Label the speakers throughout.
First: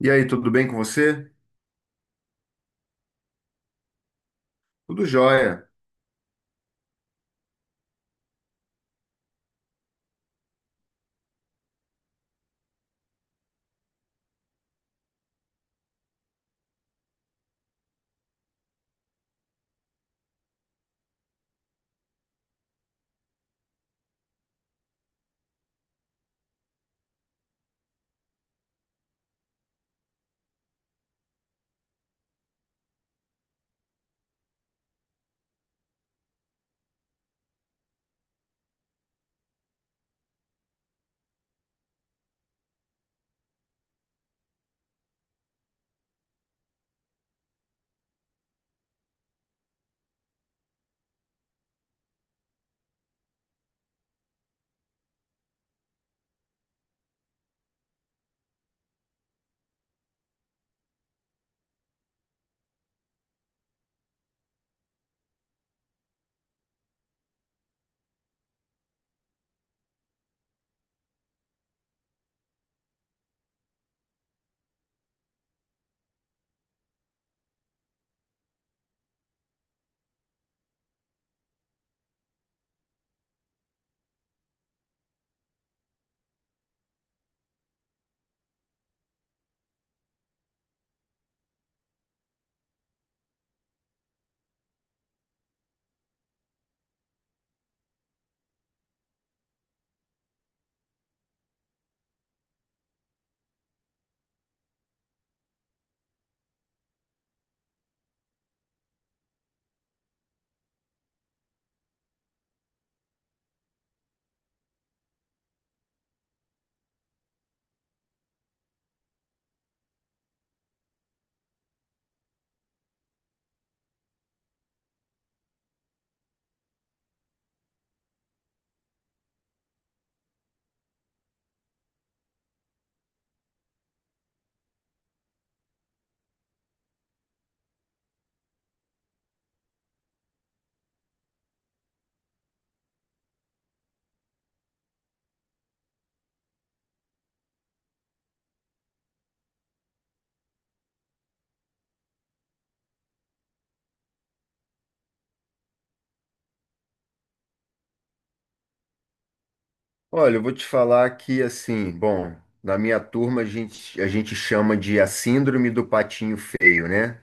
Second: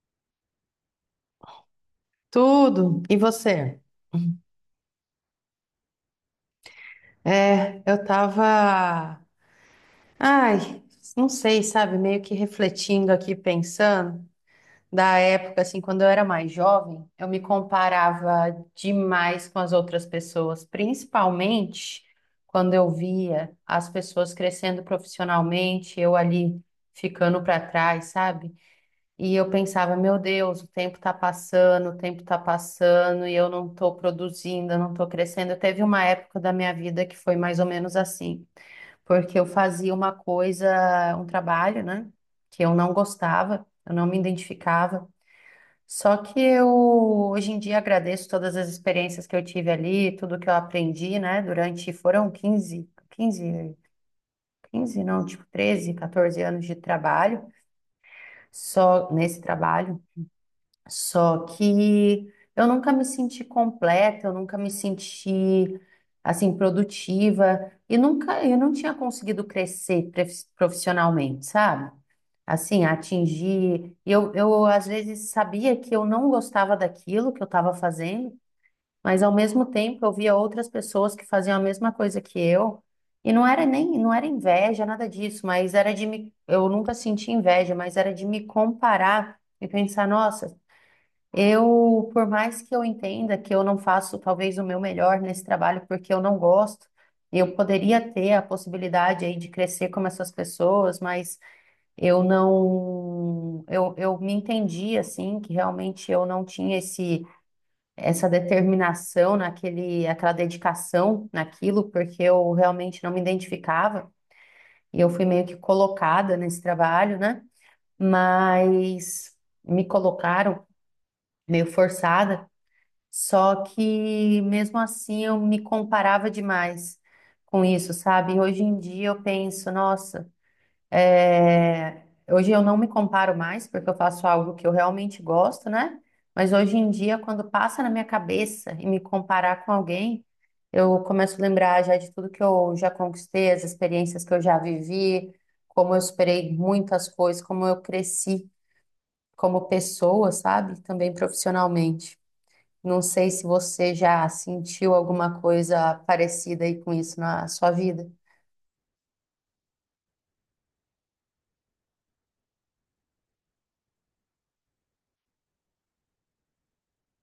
Speaker 1: E aí, tudo bem com você?
Speaker 2: Tudo. E você?
Speaker 1: Tudo jóia.
Speaker 2: É, eu tava, ai, não sei, sabe, meio que refletindo aqui, pensando da época assim, quando eu era mais jovem, eu me comparava demais com as outras pessoas, principalmente quando eu via as pessoas crescendo profissionalmente, eu ali ficando para trás, sabe? E eu pensava, meu Deus, o tempo está passando, o tempo está passando e eu não estou produzindo, eu não estou crescendo. Teve uma época da minha vida que foi mais ou menos assim, porque eu fazia uma coisa, um trabalho, né, que eu não gostava, eu não me identificava. Só que eu hoje em dia agradeço todas as experiências que eu tive ali, tudo que eu aprendi, né, durante foram 15 não, tipo 13 14 anos de trabalho, só nesse trabalho, só que eu nunca me senti completa, eu nunca me senti assim produtiva e nunca eu não tinha conseguido crescer profissionalmente, sabe? Assim, atingir. Eu às vezes sabia que eu não gostava daquilo que eu estava fazendo, mas ao mesmo tempo eu via outras pessoas que faziam a mesma coisa que eu. E não era nem, não era inveja, nada disso, mas era de me, eu nunca senti inveja, mas era de me comparar e pensar, nossa, eu, por mais que eu entenda que eu não faço talvez o meu melhor nesse trabalho porque eu não gosto, eu poderia ter a possibilidade aí de crescer como essas pessoas, mas eu não, eu me entendi assim que realmente eu não tinha esse, essa determinação naquele, aquela dedicação naquilo, porque eu realmente não me identificava e eu fui meio que colocada nesse trabalho, né? Mas me colocaram meio forçada. Só que mesmo assim eu me comparava demais com isso, sabe? E hoje em dia eu penso, nossa, é, hoje eu não me comparo mais porque eu faço algo que eu realmente gosto, né? Mas hoje em dia, quando passa na minha cabeça e me comparar com alguém, eu começo a lembrar já de tudo que eu já conquistei, as experiências que eu já vivi, como eu esperei muitas coisas, como eu cresci como pessoa, sabe? Também profissionalmente. Não sei se você já sentiu alguma coisa parecida aí com isso na sua vida.
Speaker 1: Olha, eu vou te falar que, assim, bom, na minha turma a gente chama de a síndrome do patinho feio, né?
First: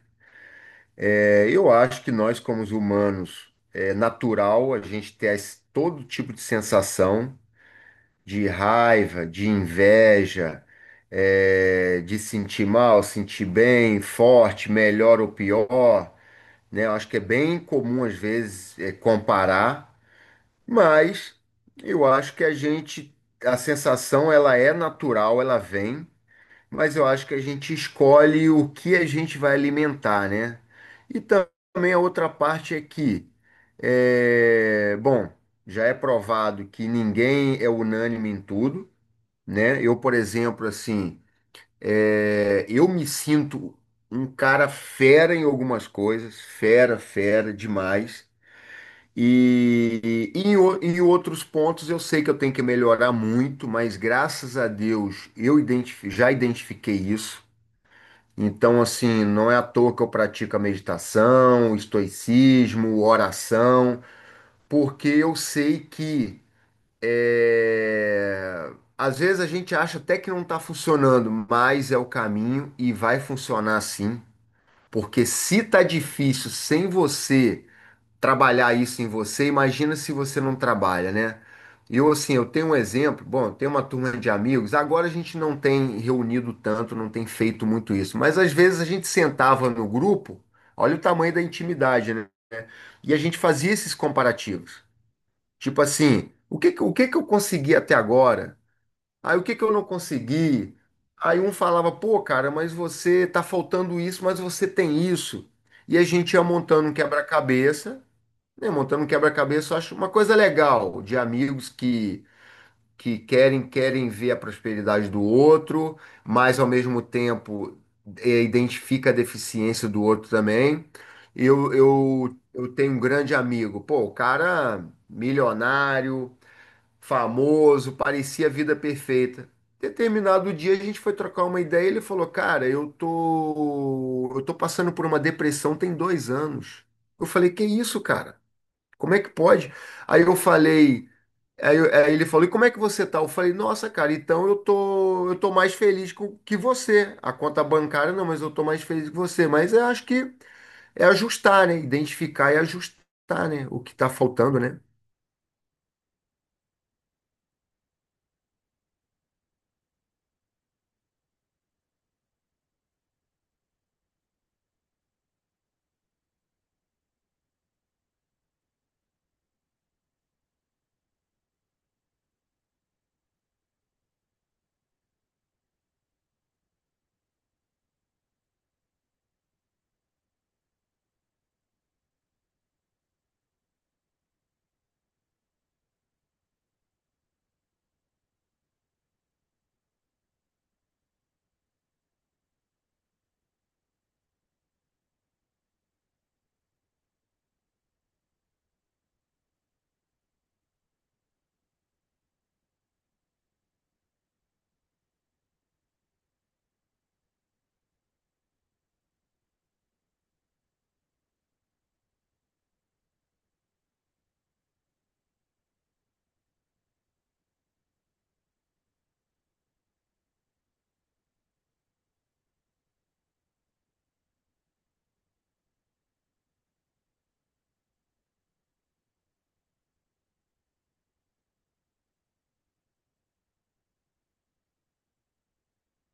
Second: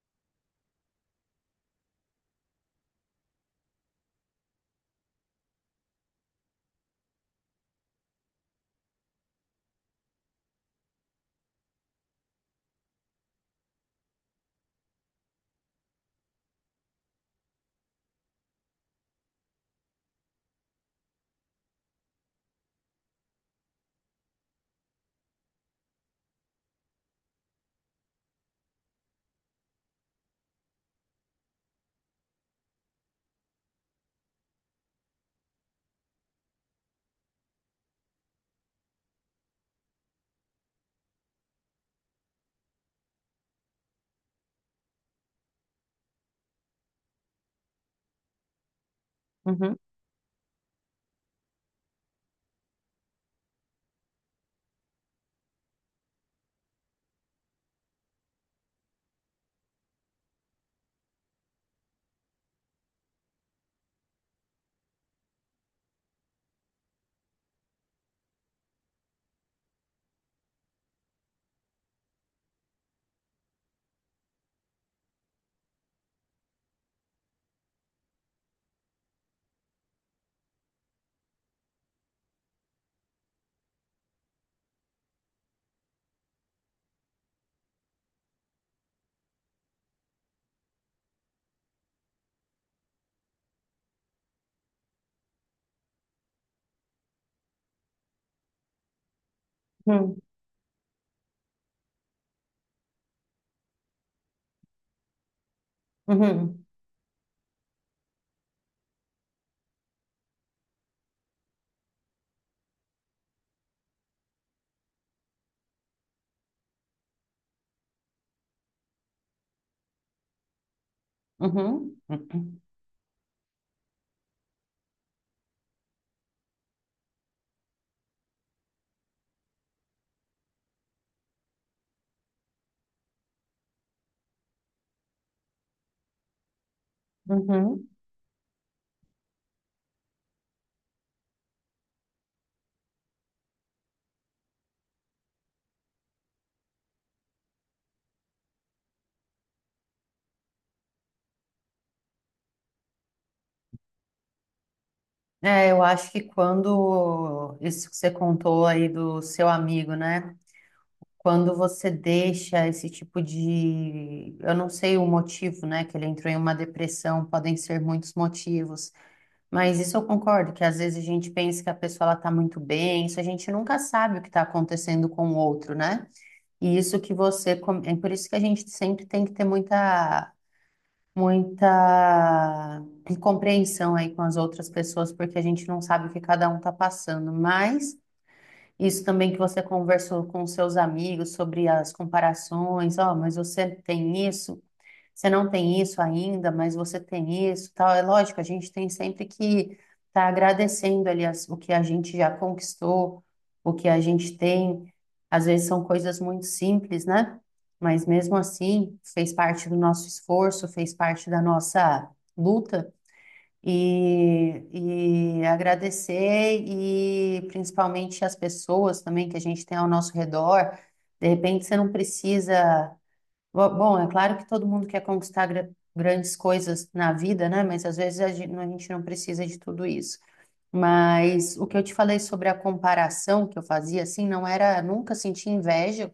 Speaker 1: É, eu acho que nós, como os humanos, é natural a gente ter todo tipo de sensação de raiva, de inveja, de sentir mal, sentir bem, forte, melhor ou pior, né? Eu acho que é bem comum, às vezes, comparar. Mas eu acho que a gente, a sensação ela é natural, ela vem, mas eu acho que a gente escolhe o que a gente vai alimentar, né? E também a outra parte é bom, já é provado que ninguém é unânime em tudo, né? Eu, por exemplo, assim, eu me sinto um cara fera em algumas coisas, fera, fera demais.
Speaker 2: Uhum,
Speaker 1: Em outros pontos eu sei que eu tenho que melhorar muito, mas graças a Deus eu já identifiquei isso. Então, assim, não é à toa que eu pratico a meditação, o estoicismo, oração, porque eu sei que é, às vezes a gente acha até que não está funcionando, mas é o caminho e vai funcionar sim. Porque se tá difícil sem você trabalhar isso em você, imagina se você não trabalha, né? Eu, assim, eu tenho um exemplo, bom, eu tenho uma turma de amigos, agora a gente não tem reunido tanto, não tem feito muito isso, mas às vezes a gente sentava no grupo, olha o tamanho da intimidade, né? E a gente fazia esses comparativos. Tipo assim, o que que eu consegui até agora? Aí o que que eu não
Speaker 2: uhum,
Speaker 1: consegui? Aí um falava, pô, cara, mas você tá faltando isso, mas você tem isso. E a gente ia
Speaker 2: uhum,
Speaker 1: montando um quebra-cabeça, né, montando um quebra-cabeça, eu acho uma coisa legal de amigos que querem ver a prosperidade do outro, mas ao mesmo tempo identifica a deficiência do outro também. Eu,
Speaker 2: uhum,
Speaker 1: eu,
Speaker 2: uhum,
Speaker 1: eu tenho um grande amigo, pô, o cara milionário, famoso, parecia a vida perfeita. Determinado dia a gente foi trocar uma ideia, e ele falou, cara, eu tô passando por uma depressão tem dois anos. Eu falei, que
Speaker 2: uhum.
Speaker 1: isso, cara? Como é que pode? Aí eu falei, aí ele falou, e como é que você tá? Eu falei, nossa, cara, então eu tô mais feliz que você. A conta bancária não, mas eu tô mais feliz que você. Mas eu acho que é ajustar, né? Identificar e ajustar, né? O que tá faltando, né?
Speaker 2: É, eu acho que quando isso que você contou aí do seu amigo, né? Quando você deixa esse tipo de, eu não sei o motivo, né, que ele entrou em uma depressão, podem ser muitos motivos, mas isso eu concordo que às vezes a gente pensa que a pessoa ela tá muito bem, isso a gente nunca sabe o que está acontecendo com o outro, né? E isso que você. É por isso que a gente sempre tem que ter muita, muita compreensão aí com as outras pessoas, porque a gente não sabe o que cada um está passando. Mas isso também que você conversou com seus amigos sobre as comparações, ó, mas você tem isso, você não tem isso ainda, mas você tem isso, tal. É lógico, a gente tem sempre que estar agradecendo ali o que a gente já conquistou, o que a gente tem. Às vezes são coisas muito simples, né? Mas mesmo assim, fez parte do nosso esforço, fez parte da nossa luta. E agradecer e principalmente as pessoas também que a gente tem ao nosso redor. De repente, você não precisa. Bom, é claro que todo mundo quer conquistar grandes coisas na vida, né? Mas às vezes a gente não precisa de tudo isso. Mas o que eu te falei sobre a comparação que eu fazia, assim, não era nunca sentir inveja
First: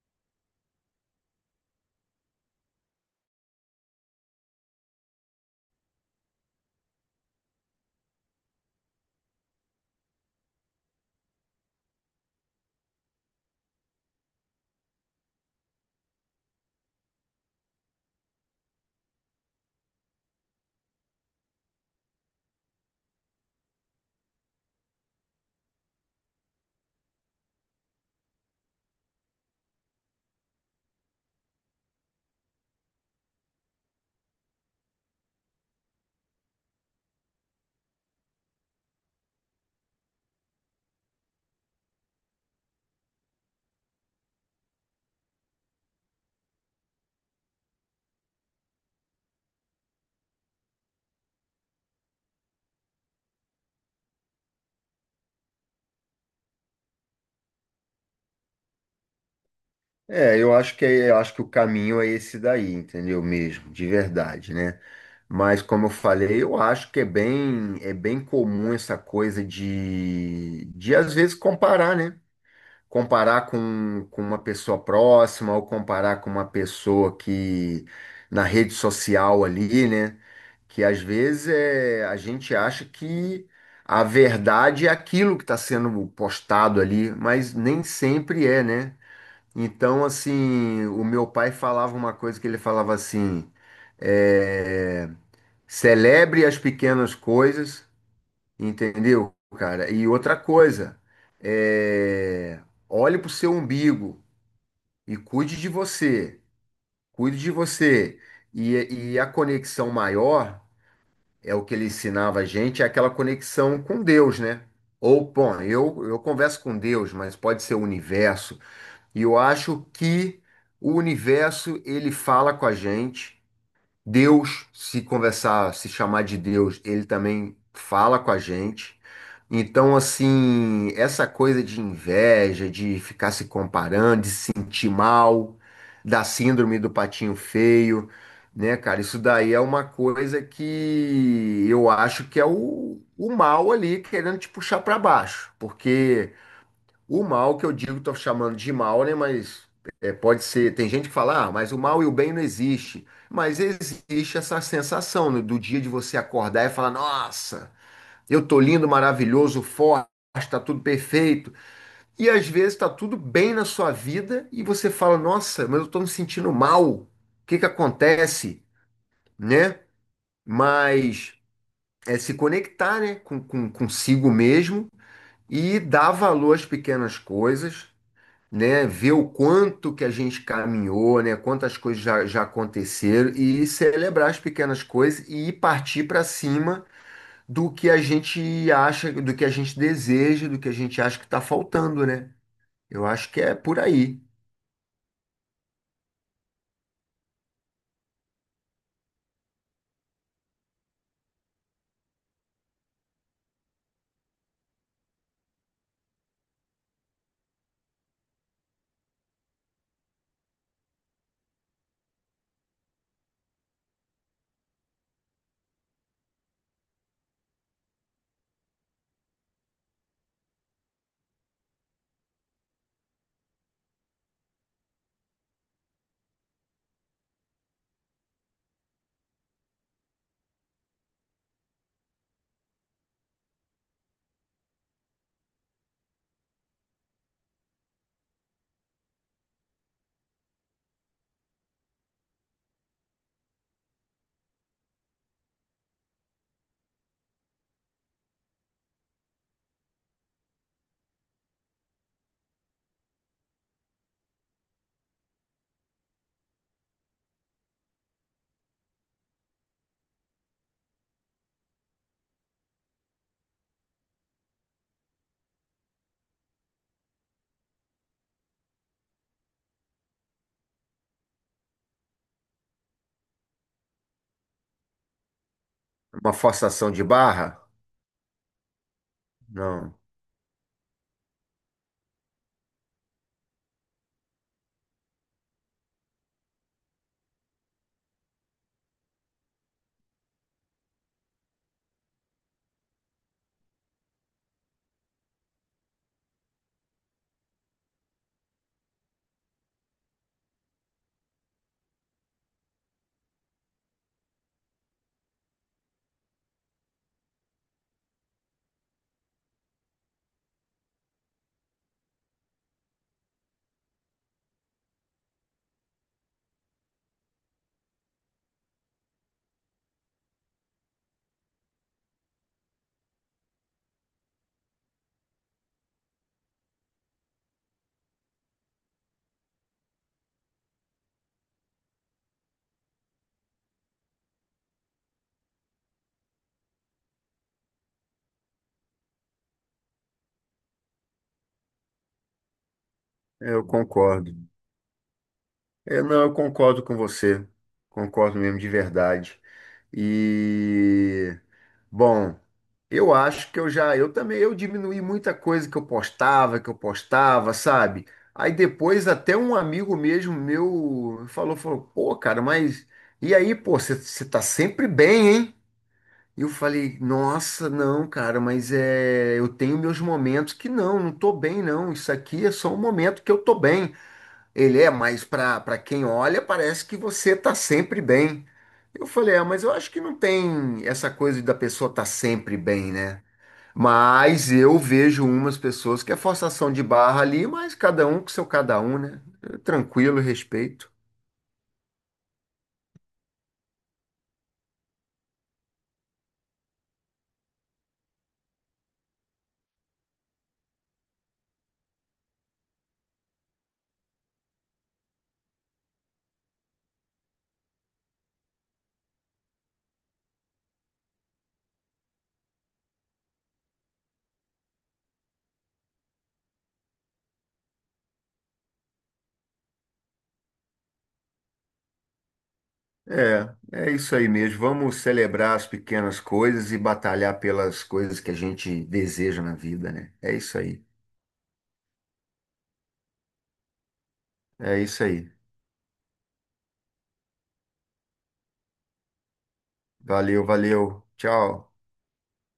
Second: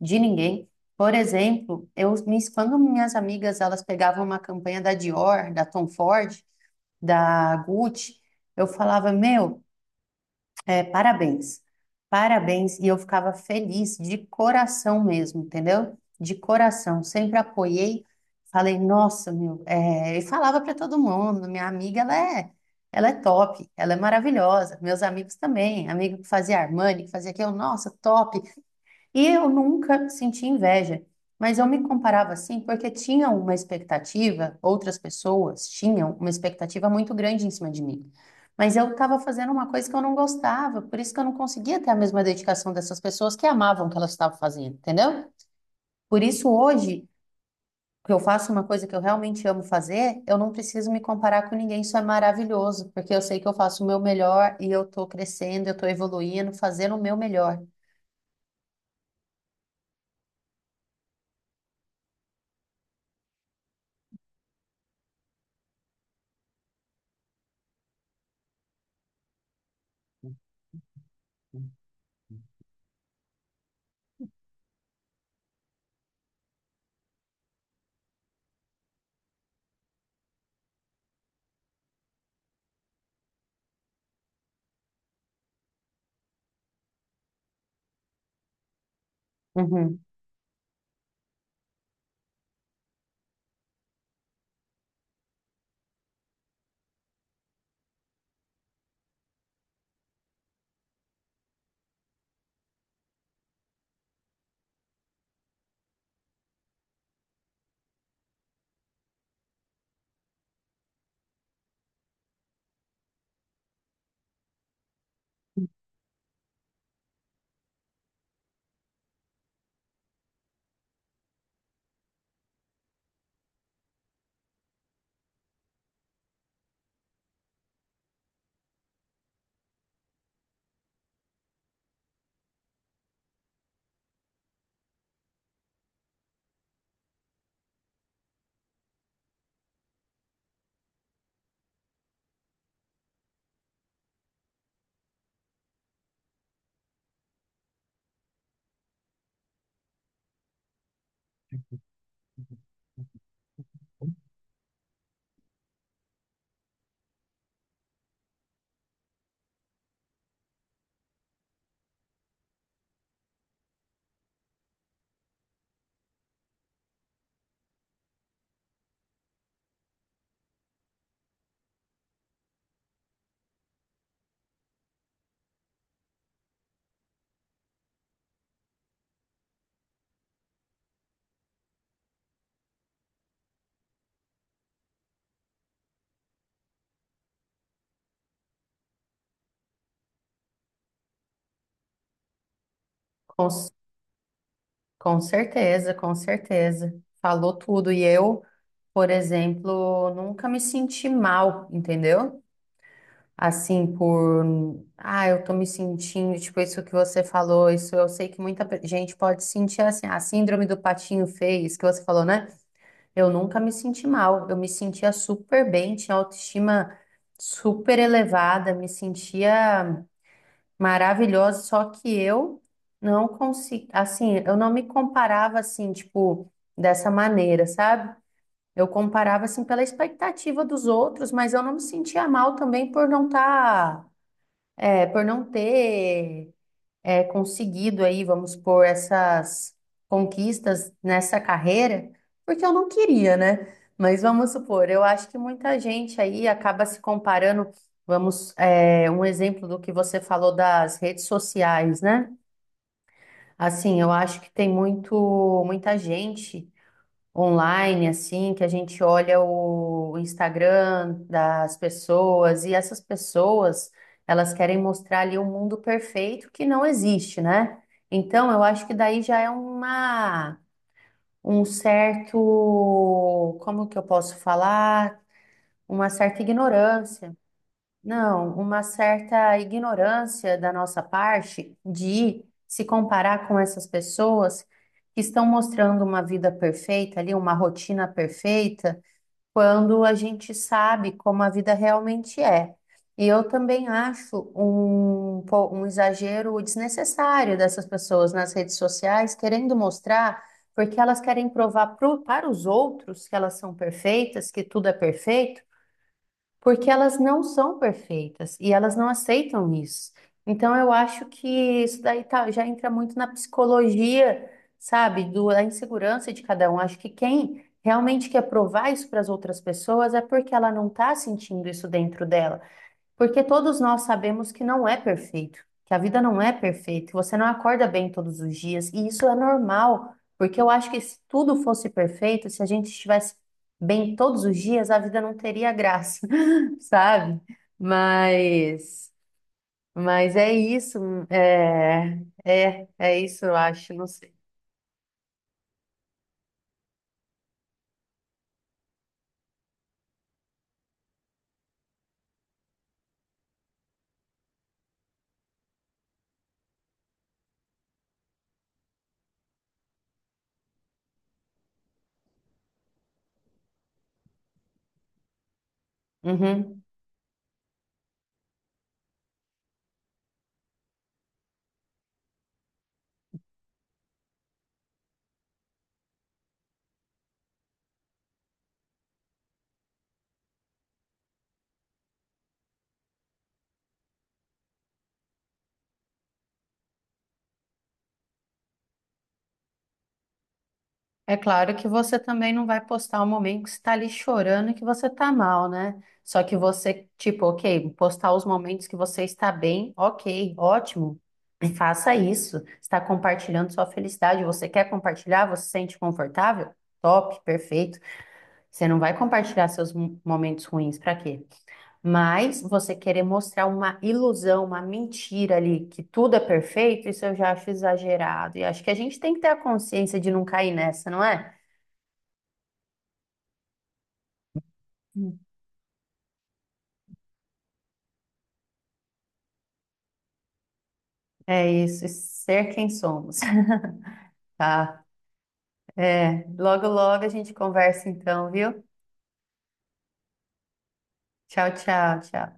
Speaker 2: de ninguém. Por exemplo, eu, quando minhas amigas elas pegavam uma campanha da Dior, da Tom Ford, da Gucci, eu falava, meu, parabéns. Parabéns. E eu ficava feliz de coração mesmo, entendeu? De coração. Sempre apoiei. Falei, nossa, meu. E falava para todo mundo. Minha amiga, ela é top. Ela é maravilhosa. Meus amigos também. Amigo que fazia Armani, que fazia aquilo. Nossa, top. E eu nunca senti inveja, mas eu me comparava assim porque tinha uma expectativa, outras pessoas tinham uma expectativa muito grande em cima de mim. Mas eu estava fazendo uma coisa que eu não gostava, por isso que eu não conseguia ter a mesma dedicação dessas pessoas que amavam o que elas estavam fazendo, entendeu? Por isso hoje, que eu faço uma coisa que eu realmente amo fazer, eu não preciso me comparar com ninguém, isso é maravilhoso, porque eu sei que eu faço o meu melhor e eu estou crescendo, eu estou evoluindo, fazendo o meu melhor.
Speaker 1: Eu acho que eu acho que o caminho é esse daí, entendeu mesmo, de verdade, né? Mas como eu falei, eu acho que é bem comum essa coisa de às vezes comparar, né? Comparar com uma pessoa próxima ou comparar com uma pessoa que na rede social ali, né? Que às vezes, a gente acha que a verdade é aquilo que está sendo postado ali, mas nem sempre é, né?
Speaker 2: Uhum.
Speaker 1: Então, assim, o meu pai falava uma coisa que ele falava assim, é, celebre as pequenas coisas, entendeu, cara? E outra coisa, é... olhe pro seu umbigo e cuide de você. Cuide de você. E a conexão maior é o que ele ensinava a gente, é aquela conexão com Deus, né? Ou, bom, eu converso com Deus, mas pode ser o universo. E eu acho que o universo, ele fala com a gente. Deus, se conversar, se chamar de Deus, ele também fala com a gente. Então, assim, essa coisa de inveja, de ficar se comparando, de se sentir mal, da síndrome do patinho feio, né, cara? Isso daí é uma coisa que eu acho que é o mal ali querendo te puxar para baixo. Porque o mal que eu digo, estou chamando de mal, né? Mas é, pode ser. Tem gente que fala, ah, mas o mal e o bem não existe. Mas existe essa sensação, né, do dia de você acordar e falar, nossa, eu tô lindo, maravilhoso, forte, tá tudo perfeito. E às vezes tá tudo bem na sua vida e você fala, nossa, mas eu tô me sentindo mal. O que que acontece, né? Mas é se conectar, né, consigo mesmo e dar valor às pequenas coisas, né, ver o quanto que a gente caminhou, né, quantas coisas já aconteceram e celebrar as pequenas coisas e partir para cima do que a gente acha, do que a gente deseja, do que a gente acha que está faltando, né? Eu acho que
Speaker 2: Com
Speaker 1: é por aí.
Speaker 2: Com certeza, com certeza. Falou tudo. E eu, por exemplo, nunca me senti mal, entendeu? Assim, por. Ah, eu tô me sentindo, tipo, isso que você falou, isso eu sei que muita gente pode sentir assim, a síndrome do patinho feio, isso que você falou, né? Eu nunca me senti mal, eu me sentia super bem, tinha autoestima super elevada, me sentia maravilhosa, só que eu não consigo, assim, eu não me comparava assim, tipo, dessa maneira, sabe? Eu comparava assim pela expectativa dos outros, mas eu não me sentia mal também por não estar, por não ter, conseguido aí, vamos pôr, essas conquistas nessa carreira, porque eu não queria, né? Mas vamos supor, eu acho que muita gente aí acaba se comparando. Vamos, um exemplo do que você falou das redes sociais, né? Assim, eu acho que tem muito, muita gente online, assim, que a gente olha o Instagram das pessoas e essas pessoas, elas querem mostrar ali um mundo perfeito que não existe, né? Então, eu acho que daí já é uma, um certo, como que eu posso falar? Uma
Speaker 1: Uma
Speaker 2: certa
Speaker 1: forçação de
Speaker 2: ignorância.
Speaker 1: barra?
Speaker 2: Não, uma certa
Speaker 1: Não,
Speaker 2: ignorância da nossa parte de se comparar com essas pessoas que estão mostrando uma vida perfeita ali, uma rotina perfeita, quando a gente sabe como a vida realmente é. E eu também acho um, um exagero desnecessário dessas pessoas nas redes sociais querendo mostrar, porque elas querem provar para os outros que elas são perfeitas, que tudo é perfeito porque elas não são perfeitas e elas não aceitam isso. Então, eu acho que isso daí já entra muito na psicologia, sabe, da insegurança de cada um. Acho que quem realmente quer provar isso para as outras pessoas é porque ela não está sentindo isso dentro dela. Porque todos nós sabemos que não é perfeito, que a vida não é perfeita, que você não acorda bem todos os dias, e isso é normal, porque eu acho que se tudo fosse perfeito, se a gente estivesse bem todos os dias, a vida não teria graça, sabe? Mas, mas é isso, é, é isso, eu
Speaker 1: eu
Speaker 2: acho, não
Speaker 1: concordo.
Speaker 2: sei.
Speaker 1: Eu não, eu concordo com você. Concordo mesmo de verdade. E bom, eu acho que eu já, eu também, eu diminuí muita coisa que eu postava, sabe? Aí depois até um amigo mesmo meu falou, pô, cara, mas e aí, pô, você tá sempre bem, hein? E eu
Speaker 2: Uhum.
Speaker 1: falei, nossa, não, cara, mas é, eu tenho meus momentos que não, não tô bem, não. Isso aqui é só um momento que eu tô bem. Ele é, mas para quem olha, parece que você tá sempre bem. Eu falei, ah, mas eu acho que não tem essa coisa da pessoa estar tá sempre bem, né? Mas eu vejo umas pessoas que é forçação de barra ali, mas cada um com seu cada um, né? Tranquilo, respeito.
Speaker 2: É claro que você também não vai postar o momento que você está ali chorando e que você está mal, né? Só que você, tipo, ok, postar os momentos que você está bem, ok, ótimo. E faça isso. Está compartilhando sua felicidade. Você quer compartilhar? Você se sente confortável? Top, perfeito. Você não vai compartilhar seus momentos ruins, para quê? Mas você querer mostrar uma ilusão, uma mentira ali, que tudo é perfeito, isso eu já acho exagerado. E acho que a gente tem que ter a consciência de não cair nessa, não é?
Speaker 1: É, é isso aí mesmo. Vamos celebrar as pequenas coisas e batalhar pelas coisas que a gente deseja na vida, né? É isso aí.
Speaker 2: É isso, ser quem somos.
Speaker 1: É isso
Speaker 2: Tá.
Speaker 1: aí.
Speaker 2: É, logo, logo a gente conversa então, viu?
Speaker 1: Valeu, valeu.
Speaker 2: Tchau,
Speaker 1: Tchau.
Speaker 2: tchau, tchau.